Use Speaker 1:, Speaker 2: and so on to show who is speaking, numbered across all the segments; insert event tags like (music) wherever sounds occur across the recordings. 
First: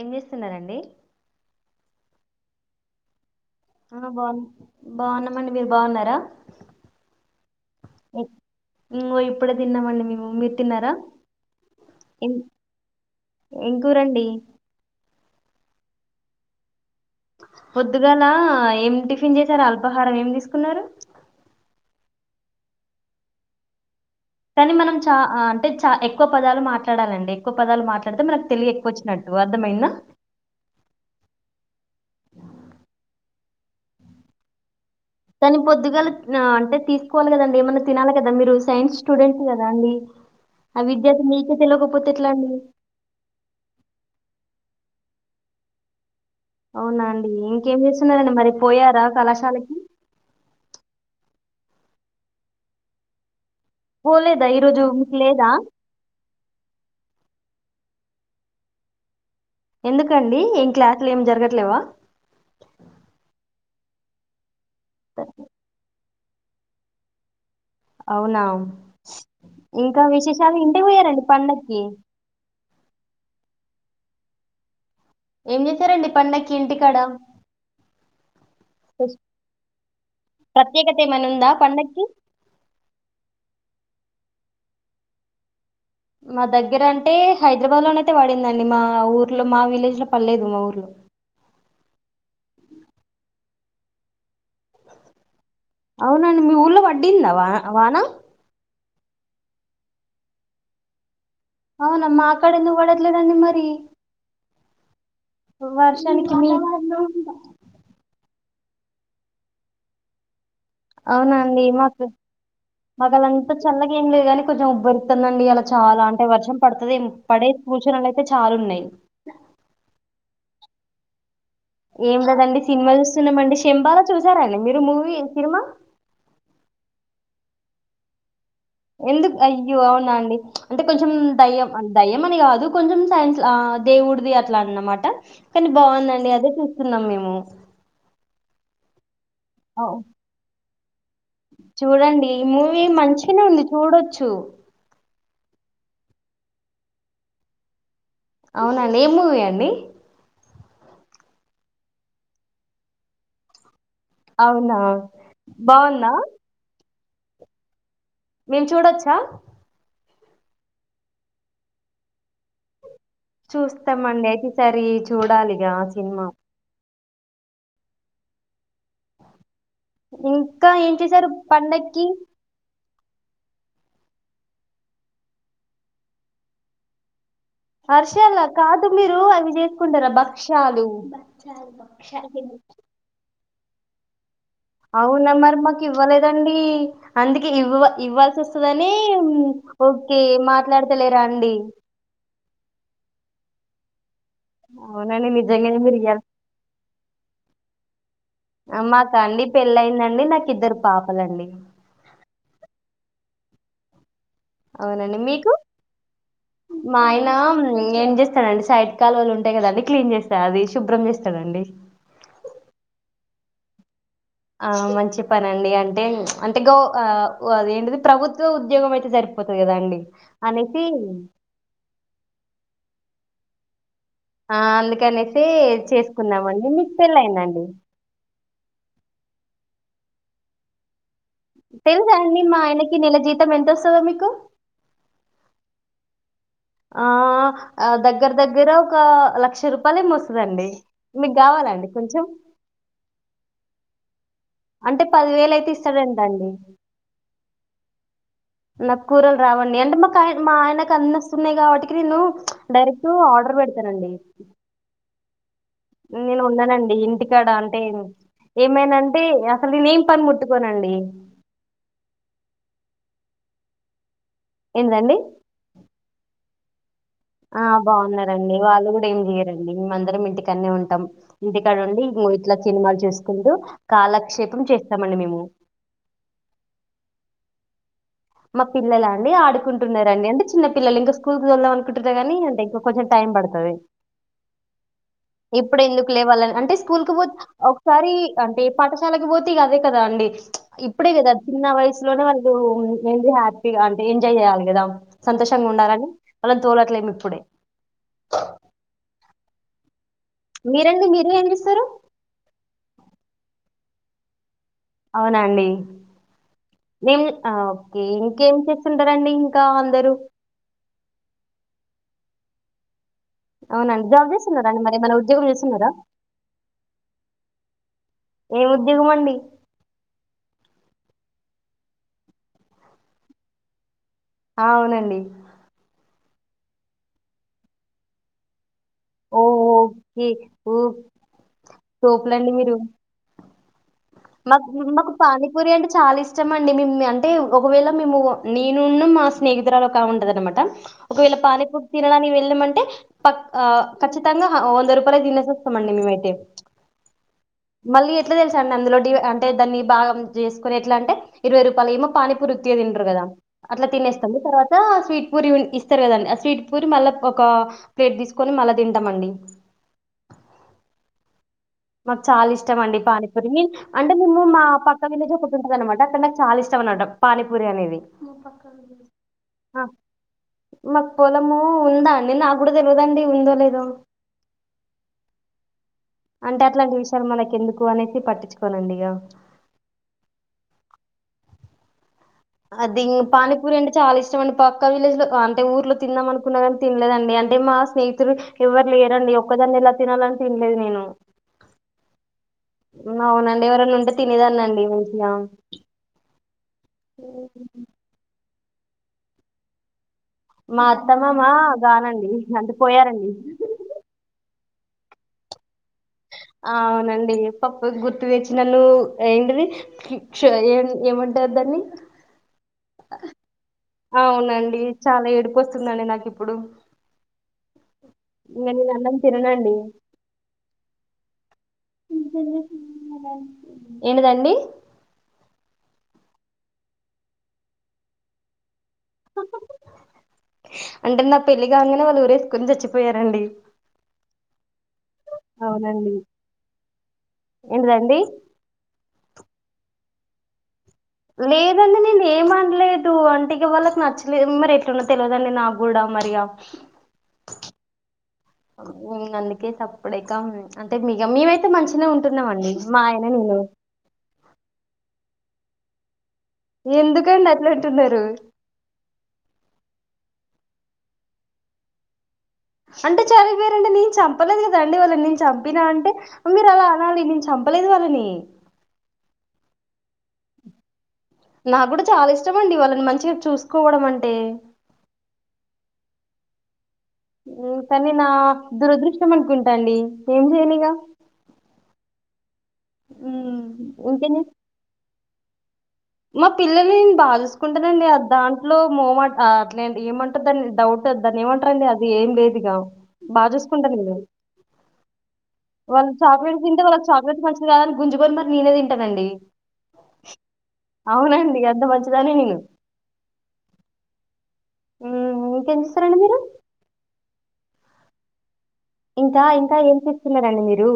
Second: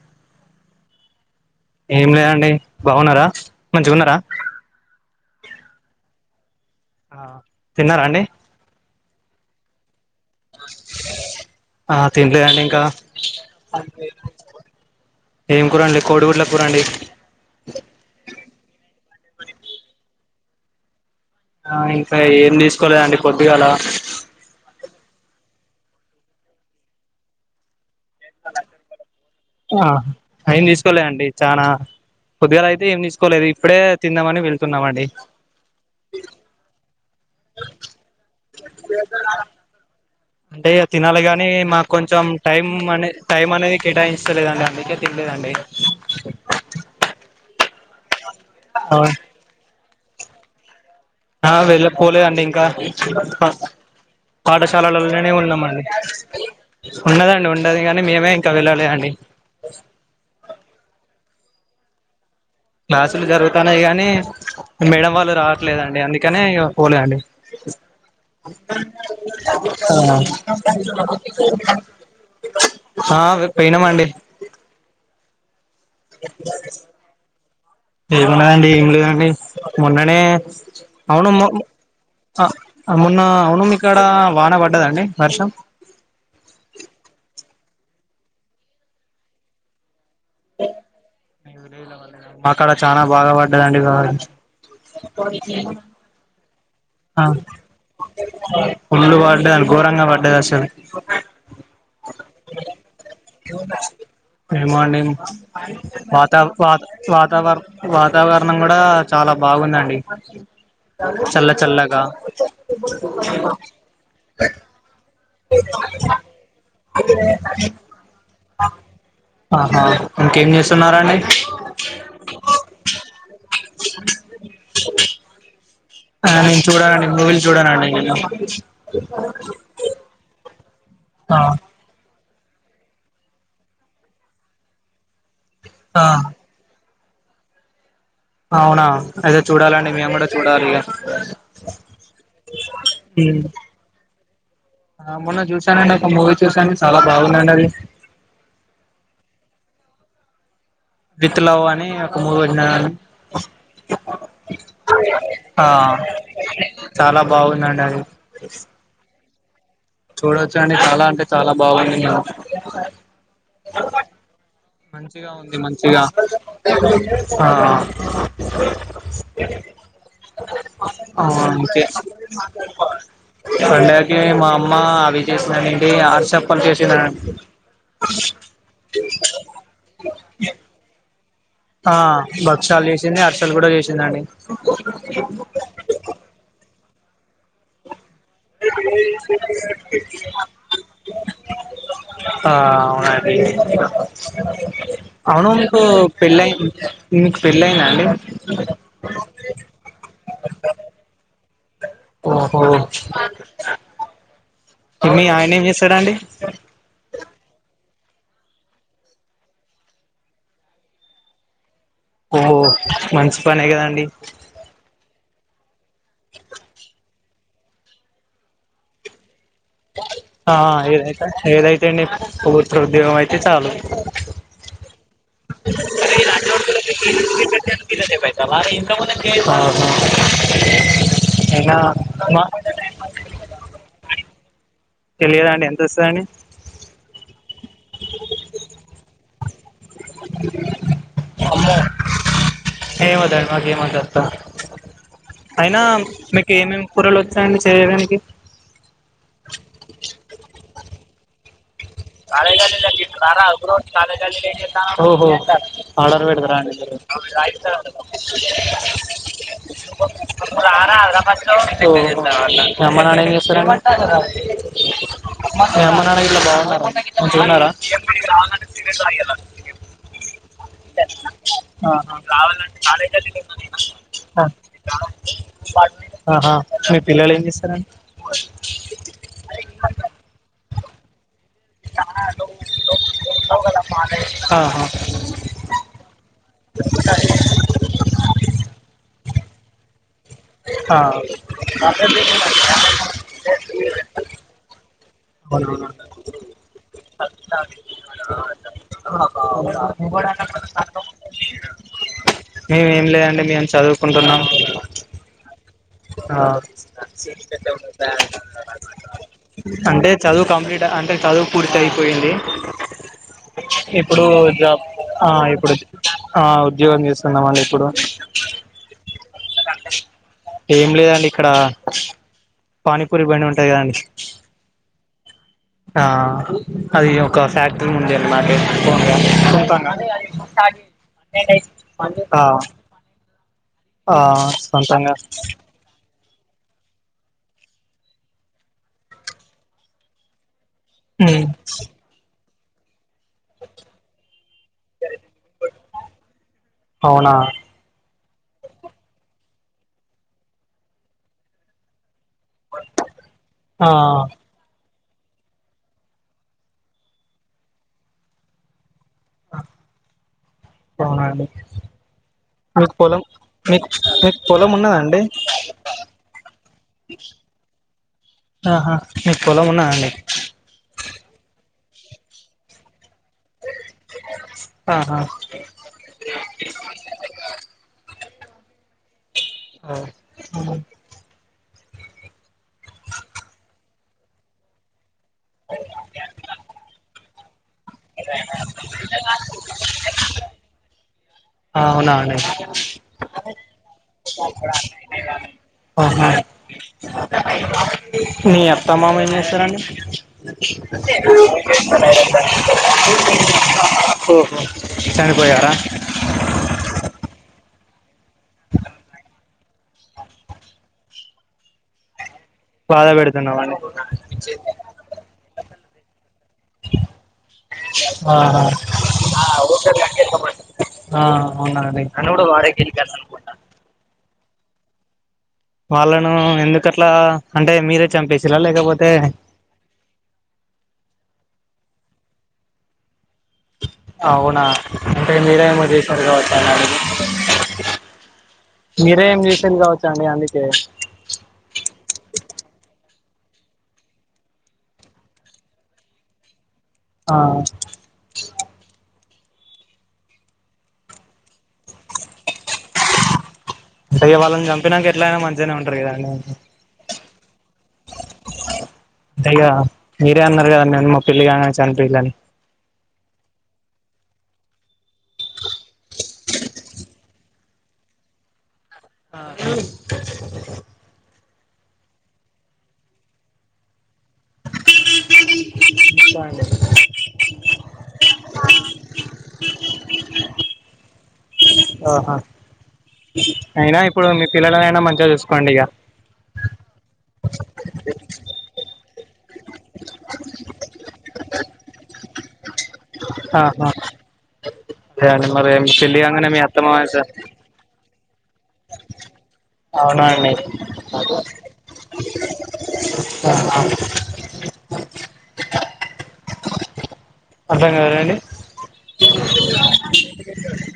Speaker 1: ఏం చేస్తున్నరండి?
Speaker 2: ఏం లేదండి. బావున్నారా?
Speaker 1: ఆ బావు బావున్నమండి. మీరు బావున్నారా?
Speaker 2: ఆ తిన్నరా అండి.
Speaker 1: ఇంగో ఇప్పుడే తిన్నమండి మేము. మీరు తిన్నారా
Speaker 2: ఆ
Speaker 1: ఏం
Speaker 2: తినలేదండి ఇంకా.
Speaker 1: ఏం కూరండి
Speaker 2: ఏం కూరండి. కోడిగుడ్ల కూరండి.
Speaker 1: పొద్దుగాల ఏం టిఫిన్ చేసారా? అల్పాహారం ఏమి తీసుకున్నరు?
Speaker 2: ఆ ఇంకా ఏం తీసుకోలేదండి పొద్దుగాల.
Speaker 1: కానీ మనం చ అంటే చ ఎక్కువ పదాలు మాట్లాడాలండి. ఎక్కువ పదాలు మాట్లా
Speaker 2: ఆ ఏం తీసుకోలే అండి చానా పొద్దుగాల అయితే ఏం తీసుకోలేదు. ఇప్ ఇప్పుడే తిందామని వెళ్తున్నాం అండి
Speaker 1: కాని పొద్దుగాల అంటే తీసు స్టూడెంట్ కదా అండి
Speaker 2: అంటే
Speaker 1: ఆ
Speaker 2: ఇ తినాలి
Speaker 1: విద్యార్థి
Speaker 2: ని
Speaker 1: మీకే
Speaker 2: మాకు
Speaker 1: తెలియకపోతే
Speaker 2: కొంచెం
Speaker 1: ఎట్లా అండి
Speaker 2: టైం అనే టైం అనేది కేటాయించలేదండి అండి అందుకే తినలేదు అండి
Speaker 1: అవునండి ఇంకేం చేస్త న్నడి మరి పోయారా కళాశాలకి
Speaker 2: ఆ వెళ్ళపోలే అండి ఇంకా
Speaker 1: పోలేదా ఈరోజు మీకు
Speaker 2: పాఠశాలలలోనే
Speaker 1: లేదా
Speaker 2: ఉన్నామండి ఉన్నదండి ఉ దు కాగానీ మేమే ఇంకా వెళ్ళాల అండి
Speaker 1: ఎందుకండి ఇం క్లాస్ లు ఏం జరగట్లేవా
Speaker 2: క్లాసులు జరుగుతున్నాయి గానీ మేడం వాళ్ళు రాట్లేదు అండి అందు ఎక్కనే పోలే అండి
Speaker 1: అవునా ఇంకా విశేషాలు ఇంటికి పోయారండి పండగకి
Speaker 2: ఆ పోయిన అండి
Speaker 1: ఎ చ్చారంండి పండక్కి ఇంటికాడ
Speaker 2: హ దండి ఏం
Speaker 1: స్పెష్-
Speaker 2: లేదండి మొన్ననే
Speaker 1: ప్రత్యేకత ఏమైనా
Speaker 2: అవునుమ్
Speaker 1: ఉందా పండక్కి
Speaker 2: మొన్న అవును మ ఇక్కడ వాన పడ్డదండి వర్షం
Speaker 1: మా దగ్గర అంటే హైదరాబాద్ లోన అయితే పడిందండి మా ఊర్లో మా విలేజ్ లో పర్లేదు మా ఊర్లో
Speaker 2: మా అక్కడ చాలా బాగా పడ్డదండి కా అ
Speaker 1: అవునండి మీ ఊర్లో పాడ్డీందా వాన వాన
Speaker 2: ఉళ్ళలు పడ్లే అ ఘోరంగా పడ్డది అసలు
Speaker 1: అవునా మా క్కడ ఎందుకు పడట్లేదు అండి మరి
Speaker 2: ఏమో అండి వాత
Speaker 1: వర్షానికి
Speaker 2: పట్టనం కూడా చాలా బాగుందండి చల్
Speaker 1: అవునండి మాకు మాకులాంతా చల్లగా ఏం లేదు కానీ కొంచెం ఉబ్బరి వందండి అలా చాలా అంటే వర్షం పడుతుంది పడే సుచనలు అయితే చాలా ఉన్నాయి
Speaker 2: ఆహా ఇంకేం చేస్తున్నారండి
Speaker 1: ఏం లేదండి సినిమా చూస్తున్నామండి చెంబలో చూసారండి మీరు మూవీ సినిమా
Speaker 2: నేను చూడనండి మూవీలు చూడనండి
Speaker 1: ఎందుకు అయ్యో అవునా అండి అంటే కొంచెం
Speaker 2: ఆ
Speaker 1: దయ్యం దయ్యం మని కాదు కొంచెం సైన్స్ దేవుడిది అట్లా అని అనమాట కానీ
Speaker 2: ఆ
Speaker 1: బాగుందండి అదే చూ న్నా మేము
Speaker 2: అవునా అదతే
Speaker 1: ఓ,
Speaker 2: చూడాలండి మేము కూడా చూడాలి
Speaker 1: చూడండి ఈ మూవీ
Speaker 2: ఇగ
Speaker 1: మంచినే ఉంది చూడొచ్చు ట్
Speaker 2: ఆ మొన్న చూసానండి ఒక మూవీ చూసాను చాలా బాగుందండి అది
Speaker 1: అవునండి ఏం మూవీ అండి
Speaker 2: విత్ లవ్ అని ఒక మూవి పెట్నరండి
Speaker 1: అవునా బాగుంద
Speaker 2: చాలా బాగుందండి అది
Speaker 1: మేము చూడొచ్చా
Speaker 2: చూడొచ్చు అండి చాలా అంటే చాలా బాగుంది మ
Speaker 1: చూస్తామండి అయితే ఈసారి
Speaker 2: మంచిగా ఉంది
Speaker 1: చూడాలిగా ఆ
Speaker 2: మంచిగా
Speaker 1: సినిమా
Speaker 2: ఆ
Speaker 1: ఇంకా ఏం
Speaker 2: ఆ
Speaker 1: చేశారు
Speaker 2: అంతే
Speaker 1: పండకి
Speaker 2: పండగకి మా అమ్మ అవి చేసినానడి ఆరు చెప్పలు చేసినాడి
Speaker 1: హర్షి అలా కాదు మీరు అ విజేత్ కుంటారా భక్ష్యాలు బా
Speaker 2: ఆ బక్ష లేసినే అర్ కూడా చేసిందండి
Speaker 1: అవునా మరి మాకు ఇవ్వలేదండి అందుకే ఇవ్వ ఇవ్వాల్సి వస్తదని ఓకే మాట్లాడతలేరా అండి
Speaker 2: అ
Speaker 1: అవునండి
Speaker 2: అవును
Speaker 1: నిజంగానే
Speaker 2: ఇకు
Speaker 1: మీరు ఇయ్యాలి
Speaker 2: పెళ్ళయి మీకు పెళ్ళ అయినా
Speaker 1: మా తండి పెళ్ళయిందండి నాకు కద్దరు పాపలండి
Speaker 2: ఓహో
Speaker 1: అవునండి
Speaker 2: మీ
Speaker 1: మీకు
Speaker 2: ఆయన ఏం చేస్తాడండి
Speaker 1: మా ఆయన ఏం చేస్తానండి సైడ్ కాలువలుు ఉంటాయి కదా అది క్లీన్ చేస్తా అది శుభ్రం చేస్తానండి
Speaker 2: ఓహో మంచి పనే కదండి
Speaker 1: ఆ మంచి పనండి అంటే అదే అంతే గో ఆ అదేంటిది ప్రభుత్వ ఉద్యోం అయితే జరిపు
Speaker 2: ఆ ఏదైత ఏదైతే అండి ప్రభుత్వ ఉద్యోగం అయితే ఇ చాలు
Speaker 1: ఆ అందుకనేసి చేసుకున్నామండి మీకు పెళ్ళయిందండి
Speaker 2: (unintelligible) అయినా
Speaker 1: తెలుసా అండి మా ఆయనకి నీల జీతం ఎంత వస్తుందో మీకు
Speaker 2: తెలియదండి ఎంత వస్తుంద అండి
Speaker 1: ఆ దగ్గర దగ్గర ఒక లక్ష రూపాయలే మోస్తుదండి
Speaker 2: అమ్మో ఏం వద్దు అండి మాకేమి వద్దు
Speaker 1: అంటే పదివేలు అయితే
Speaker 2: అయినా
Speaker 1: ఇస్తాడంట అండి
Speaker 2: మీకు ఏమేమి కూరలు వచ్చాయండి చేయడానికి
Speaker 1: నా కూరలు రావండి అంటే మాకు ఆయన క అన్న వస్తున్నాయి కాబట్టి
Speaker 2: కాలేజ కాలజ్ ఓహో ఆర్డర్
Speaker 1: నేను
Speaker 2: పెడతారా అండి
Speaker 1: ఉండనండి ఇంటికాడ అంటే ఏమైందంటే అసలు నేను ఏం పని ముట్టుకోనండి
Speaker 2: మీరు (unintelligible)
Speaker 1: ఏందండి
Speaker 2: (unintelligible) మంచిగా ఉన్నారా
Speaker 1: ఆ బాగున్నారండి వాళ్ళు కూడా ఏం చేయరండి మేమందరం ఇంటికనే ఉంటాం ఇంటికాడ ఉండి
Speaker 2: ఆహా.
Speaker 1: ఇట్లా సినిమాలు చూసుకుంటూ కాలక్షేపం చేస్తామండి మేము
Speaker 2: ఆ. ఆహా. మీ (unintelligible)
Speaker 1: మా పిల్ల అండి ఆడుకుంటున్నారండి అంటే చిన్న పల్లలు ఇంకా స్కూల్కిి వెళ్దామ అంటే ఇంకా కొంచెం టైమ్ పడతాది
Speaker 2: ఆహా.
Speaker 1: ఇప్పుడే ఇల్లు (unintelligible) స్కూల్ క పో ఒకసారి అంటే పాఠశాలకి పోతే కదే కద ండి
Speaker 2: ఆ
Speaker 1: వాళ్ళు
Speaker 2: (inaudible)
Speaker 1: ఏంది హ్యాపీగా అంటే ఎజాయ్ జేయాలి గదా అ ఇప్పుడే.
Speaker 2: (inaudible)
Speaker 1: మీరండి మీరు ఏం చేస్తారు?
Speaker 2: మేం లేదండి మేం చదువు కుంటున్నాను
Speaker 1: అవునా అండి మేము ఆ ఓకే ఇంకేం చేస్తుంటారండి ఇంకా
Speaker 2: అంటే
Speaker 1: అందరూ?
Speaker 2: చదువు కంప్లీట్ అంటే చదువు పూర్తి అయిపోయింది.
Speaker 1: అవునండి.
Speaker 2: ఇప్పుడు
Speaker 1: చేస్తున్నారా అండి?
Speaker 2: జాబ్
Speaker 1: మరేమైనా
Speaker 2: ఆ
Speaker 1: ఉద్యోగం
Speaker 2: ఇప్పుడు
Speaker 1: చేస్తున్నారా?
Speaker 2: ఆ ఉద్యోగం చేస్తున్నాం అండి ఇప్పుడు,
Speaker 1: ఏం ఉద్యోగం అండి?
Speaker 2: ఏం లేదండి. ఇక్కడ పానీపూరి బండి ఉంటయి కదండి?
Speaker 1: ఆ! అవునండి.
Speaker 2: ఆ అది ఒక ఫ్యాక్టరీ వుంది అన్నమాట. ఓన్ గా,
Speaker 1: ఓహ్!
Speaker 2: సొంతంగా.
Speaker 1: ఓకే. ఓహ్!
Speaker 2: ఆ
Speaker 1: తోపులండి మీరు.
Speaker 2: ఆ
Speaker 1: మాకు మాకు
Speaker 2: సొంతంగా
Speaker 1: పానీపూరి అంటే చాలా ఇస్ చమండి మేం అంటే ఒకవేళ మేము నేనున్నూ మా స్నేహితురాలొకామే ఉంటదన్నమాట. ఒకవేళ పానీపురి తినడానికి వెళ్ళినమంట్ టె పప్ ఆ కచ్చితంగా వంద రూపాయలై తినేసొస్తమండి మేమైతే,
Speaker 2: అవునా
Speaker 1: మళ్ళీ ఎప్ ఎట్ల తెల్స అండి అందులో డివై అంటే దాన్ని బాగం జేస్కొని ఎట్లా అంటే ఇరవై రూపాయలేమో పాని పురి ఉత్తిగ తింటరు గదా అట్లా
Speaker 2: ఆ
Speaker 1: తినేస్తండి, తర్వాత స్వీట్ పూరి ఇస్తరు గదండి, ఆ స్వీట్ పురి మళ్ళ ఒక ప్లేట్ దీస్కొని మళ్ళా తింటామండి
Speaker 2: పోరా అండి
Speaker 1: మాకు చాలా ఇష్టం అండి పానీపూరి,
Speaker 2: మీకు
Speaker 1: అంటే
Speaker 2: మీకు
Speaker 1: మేము మా
Speaker 2: పొలం
Speaker 1: పక్క
Speaker 2: ఉన్నదండి
Speaker 1: విలేజ్ ఒకటి ఉంటదన్నమాట అక్కడ నాకు చాలా ఇష్టం అనమాట పానీపూరి అనేది.
Speaker 2: ఆహా మీకు పొలం ఉన్నదండి
Speaker 1: మాక్పొలము ఉందా అండి నాగ్గుడా తెలవదండి.
Speaker 2: ఆహా
Speaker 1: అంటే అట్లాంటి విషయాలు మనకి ఎందుకు అనేసి పట్టించుకోనండి ఇగ. అదీ పానిపురి అంటే చాలా ఇష్టం అండి పక్క విలేజ్ లో అంటే ఊర్లో తిందామనుకున్న గానీ తినలేదండి అందు కే మాస్ స్నేహితులు ఎవర్లేరండి ఒక్కదాన్నెలా తినాలని తినలేదు నేను.
Speaker 2: అవునా అండి,
Speaker 1: అవునండి ఎవరన్నా ఉంటే తినేదాన్నండి మంచిగా.
Speaker 2: ఆహా మీ అత్తమామ ఏం చేస్తారంండి
Speaker 1: మా అత్త మామ గాదండి అంత పోయారండి
Speaker 2: చనిపోయార
Speaker 1: అవునండి పప్పు గుర్ ర్తుచ్చి నన్ను ఏంటిదిి కిచ్ ఏమంట ద్దాన్ని
Speaker 2: బాధ పెడుతున్నామండి
Speaker 1: అవునండి చాల ఏడ్పు వస్త స్తుందండి నా కిప్ ఇంక నేను
Speaker 2: ఆహ
Speaker 1: అన్నం తిననండి
Speaker 2: (inaudible)
Speaker 1: ఏంటి దండి
Speaker 2: వాళ్ళను ఎందుకట్లా అంటే మీరే చంపేసిరా లేకపోతే
Speaker 1: అంటే నా పెళ్లి గానిదే (unintelligible) ఊరేసుకుని చచ్చిపోయారండి
Speaker 2: అవునా అంటే మీరే ఏమో
Speaker 1: అవునండి
Speaker 2: చేసినారు కావచ్చు అ
Speaker 1: ఏంటిదండి
Speaker 2: మీరే ఏం చేస్ (unintelligible) కావచ్చ అండి అందుకే
Speaker 1: లేదండి నేన్ ఏం అనలేద్ తు ఆంటికి వాళ్ళకి నచ్చలేదు మరి ఎట్లున్నా తెలియదండి నాకు కూడా మరిగా
Speaker 2: ఆయ్
Speaker 1: అందుకే సప్పుడిక అంటే మిగ మేమైతే మంచిినె ఉంటున్నాంండి మా ఆయన నేను
Speaker 2: ఇద్దర్నె ఉంటర్ గదంది.
Speaker 1: ఎందుకండి అట్ల అంటున్నారు
Speaker 2: అంతే ఇగ మీరే అన్నారు కదండి మా పెళ్ళి కాగానే చనిపోయిద్ధని
Speaker 1: అంటే చనిపోయారంటె నేను చెప్పలేదు కదండి వాళ్ళని నేను చంపినా అంటే మీరు అలా అనాలి నేను చంపలేదు వాళ్ళని
Speaker 2: (inaudible)
Speaker 1: నా కూడా చాల ఇష్టమ అండి వాళ్ళని మంచిగా చూసుకోవడం అంటే ఉమ్ కానీ నా దురదృష్టం అనుకుంటండి ఏం చేయనిగా
Speaker 2: తాహా
Speaker 1: ఉమ్,
Speaker 2: అయిన ఇప్పుడు
Speaker 1: ఇంకేం చే-
Speaker 2: మీ పిల్లల కయినా మంచిగా చూస్త కొండిగా
Speaker 1: మా పిల్లల్ని నేను బాగా. చూసుకుంటానండి దాంట్లో మోమట్ అట్ల ఏమంటారు దాన్ని డౌట్ వ దాన్ని ఏమంటారంండి అది ఏం లేదుగా బాగ
Speaker 2: ఆహా
Speaker 1: చూసుకుంటాను
Speaker 2: అదే అండి మరి మీ
Speaker 1: వాళ్ళు
Speaker 2: పెళ్లి కాంగానే మీ
Speaker 1: చాక్లెట్ తింటే
Speaker 2: అత్తమ్మ
Speaker 1: వాళ్ళకి చాక్లెట్ మంచిది కాదని గు గుంజుకొని మరి నేనే తింటానండి
Speaker 2: అవునా అండి అదె
Speaker 1: అవునండి అంత మంచిదాన్ని నేను
Speaker 2: (inaudible)
Speaker 1: ఊమ్ ఇంకెం చేస్తరండి మీ రు
Speaker 2: అర్థం కాలేదండి
Speaker 1: ఇంకా ఇంకా ఏం చేస్తున్నారండి మీరు?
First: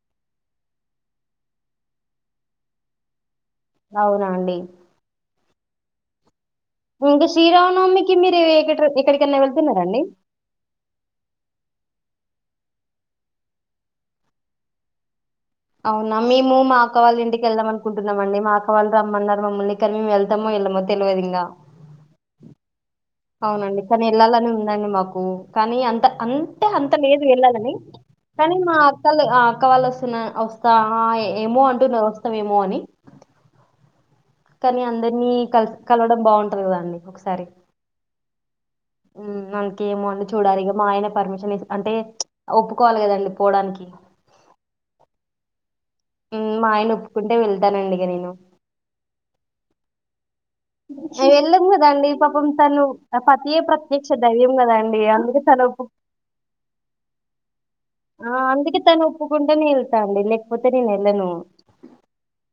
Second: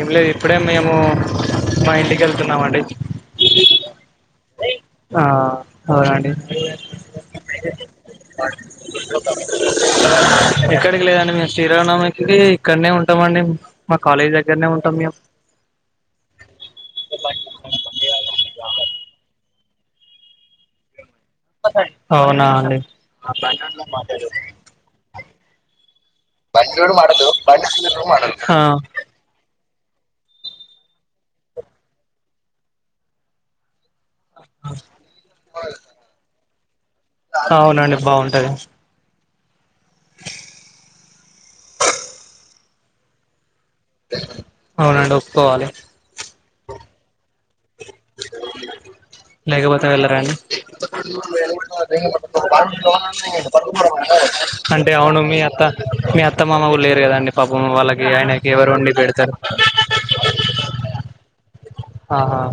Speaker 2: ఏం లేదు ఇప్పుడే మేము మా ఇంటికి వెళ్తున్నామండి.
Speaker 1: అవునా అండి?
Speaker 2: ఆ అవునండి.
Speaker 1: ఇంకా శ్రీరామనవమికి మీరు ఎక్కట్ ఎక్కడ ఎక్కడికన్నా వెళ్తున్నారా అండి?
Speaker 2: లే ఇక్కడనే ఉంటాం అండి మా కాలేజ్ దగ్గరనే ఉంటాం మేము
Speaker 1: అవునా మేము మా అక్క వాళ్ళ ఇంటికి వెళ్దామనుకుంటున్నామండి. మా అక్క వాళ్ళు రమ్మన్నారు మమ్మల్ని కానీ మేము వెళ్తాము వెళ్ళమో తెలియదు. ఇ
Speaker 2: అవునా అండి?
Speaker 1: అవునండి కానీ వెళ్ళాలని ఉందండి మాకు. కానీ అంత అంత
Speaker 2: బండి
Speaker 1: అంత
Speaker 2: కూడా
Speaker 1: లేదు
Speaker 2: మడలు బండి
Speaker 1: వెళ్ళాలని
Speaker 2: సీరు మడలు
Speaker 1: కానీ మా అక్కోల్లె ఆ అక్క వాళ్ళు వస్తున్న వస్తా ఆ ఏమో అంటున్నారు వస్తావేమో అని. కానీ అందరినీ కల్ కలవడం బావుం (unintelligible) అండి
Speaker 2: అవునండి బావుంటది
Speaker 1: ఉమ్ ఇంకేమో అండి చూడాలి ఇగ మా ఆయన పర్మిషన్ ఇస్ అంటే ఒప్పుకోవాలి కదండి. పోవడానికి
Speaker 2: అవునండి ఒప్పుకోవాలి.
Speaker 1: ఉమ్ మా ఆయన ఒప్పుకుంటే వెళ్
Speaker 2: లేకపోతే వెళ్ళరా అండి?
Speaker 1: (unintelligible) వెళ్ళం కదండి పాపం తను ఆ పతియే ప్రత్యక్ష దైవం
Speaker 2: అంటే
Speaker 1: కదండి
Speaker 2: అవును మీ
Speaker 1: అందుకే
Speaker 2: అత్త
Speaker 1: తను ఒప్పు
Speaker 2: మీ అత్త మామ కూడా లేరు కదండి పాపం వాళ్ళకి
Speaker 1: ఆ
Speaker 2: ఆయనకి ఎవరు
Speaker 1: అందుకే
Speaker 2: వండి
Speaker 1: తను
Speaker 2: పెడతారు
Speaker 1: ఒప్పుకుంటే నే వెళ్తా అండి లేకపోతే నేను వెళ్ళను.
Speaker 2: ఆహా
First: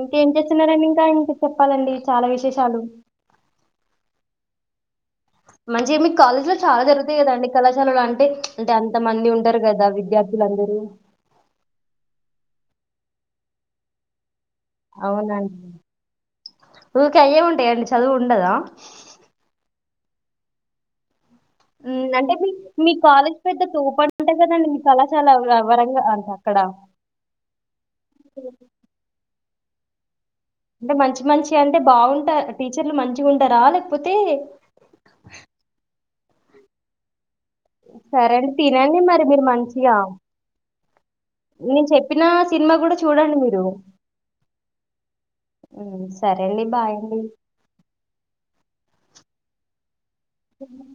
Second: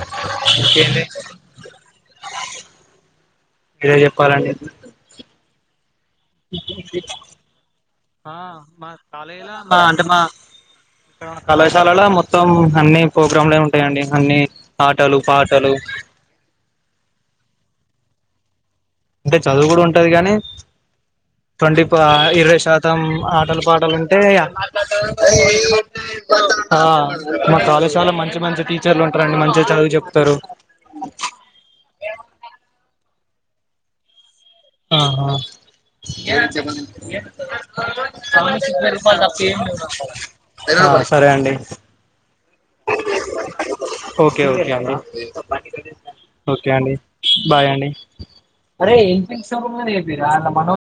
Speaker 1: ఇంకేం చేస్తున్నారండి?
Speaker 2: ఇంకేంటి
Speaker 1: ఇంకా ఇం కా చెప్పాలండి చాలా విశేష్ చాలు
Speaker 2: మీరే చెప్పాలండి
Speaker 1: మంచిగా మీ
Speaker 2: ఆ
Speaker 1: అంటే
Speaker 2: మా
Speaker 1: అంత మంది
Speaker 2: కాలేజీల
Speaker 1: ఉంటారు
Speaker 2: మా
Speaker 1: కదా
Speaker 2: అంటే మా
Speaker 1: విద్యార్థులందరూ
Speaker 2: ఇక్కడున్న కళాశాలల మొత్తం అన్ని ప్రోగ్రామ్లే ఉంటాయండి అన్ని. ఆటలు
Speaker 1: అవునండి
Speaker 2: పాటలు
Speaker 1: ఊకే అయ్యే ఉంటాయా అండి. చ్ చదువు ఉండదా?
Speaker 2: అంటే చదువు గూడ ఉంటది గానీ ట్వంటీ ప
Speaker 1: హ్మ్.
Speaker 2: ఆ
Speaker 1: అంటే మీ
Speaker 2: ఇరవై
Speaker 1: మీ
Speaker 2: శాతం
Speaker 1: కాలేజ్
Speaker 2: ఆటలు
Speaker 1: పెద్ద
Speaker 2: పాటలుంటే,
Speaker 1: తోపంట గదండీ! మీ కళాశాల వ వరంగా అంటే అక్కడ.
Speaker 2: ఆ మా కళాశాల మంచి మంచి టీచర్లు ఉంటారండి. మంచిగా చదువు చెప్
Speaker 1: అంటే మంచి మంచి అంటే బావుంటా టీచర్లు మంచ్ ఉంటరా లేకపోతే
Speaker 2: ఆహా
Speaker 1: సరే అండి. తినండి మరి మీరు మంచిగా.
Speaker 2: సరే అండి
Speaker 1: నేను చెప్పిన సినిమా గూడా చూడండి మీరు.
Speaker 2: ఓకే ఒకే అండి
Speaker 1: హ్మ్. సరే
Speaker 2: ఒకే అండి
Speaker 1: బాయ్
Speaker 2: బాయ్ అండి రా అ మన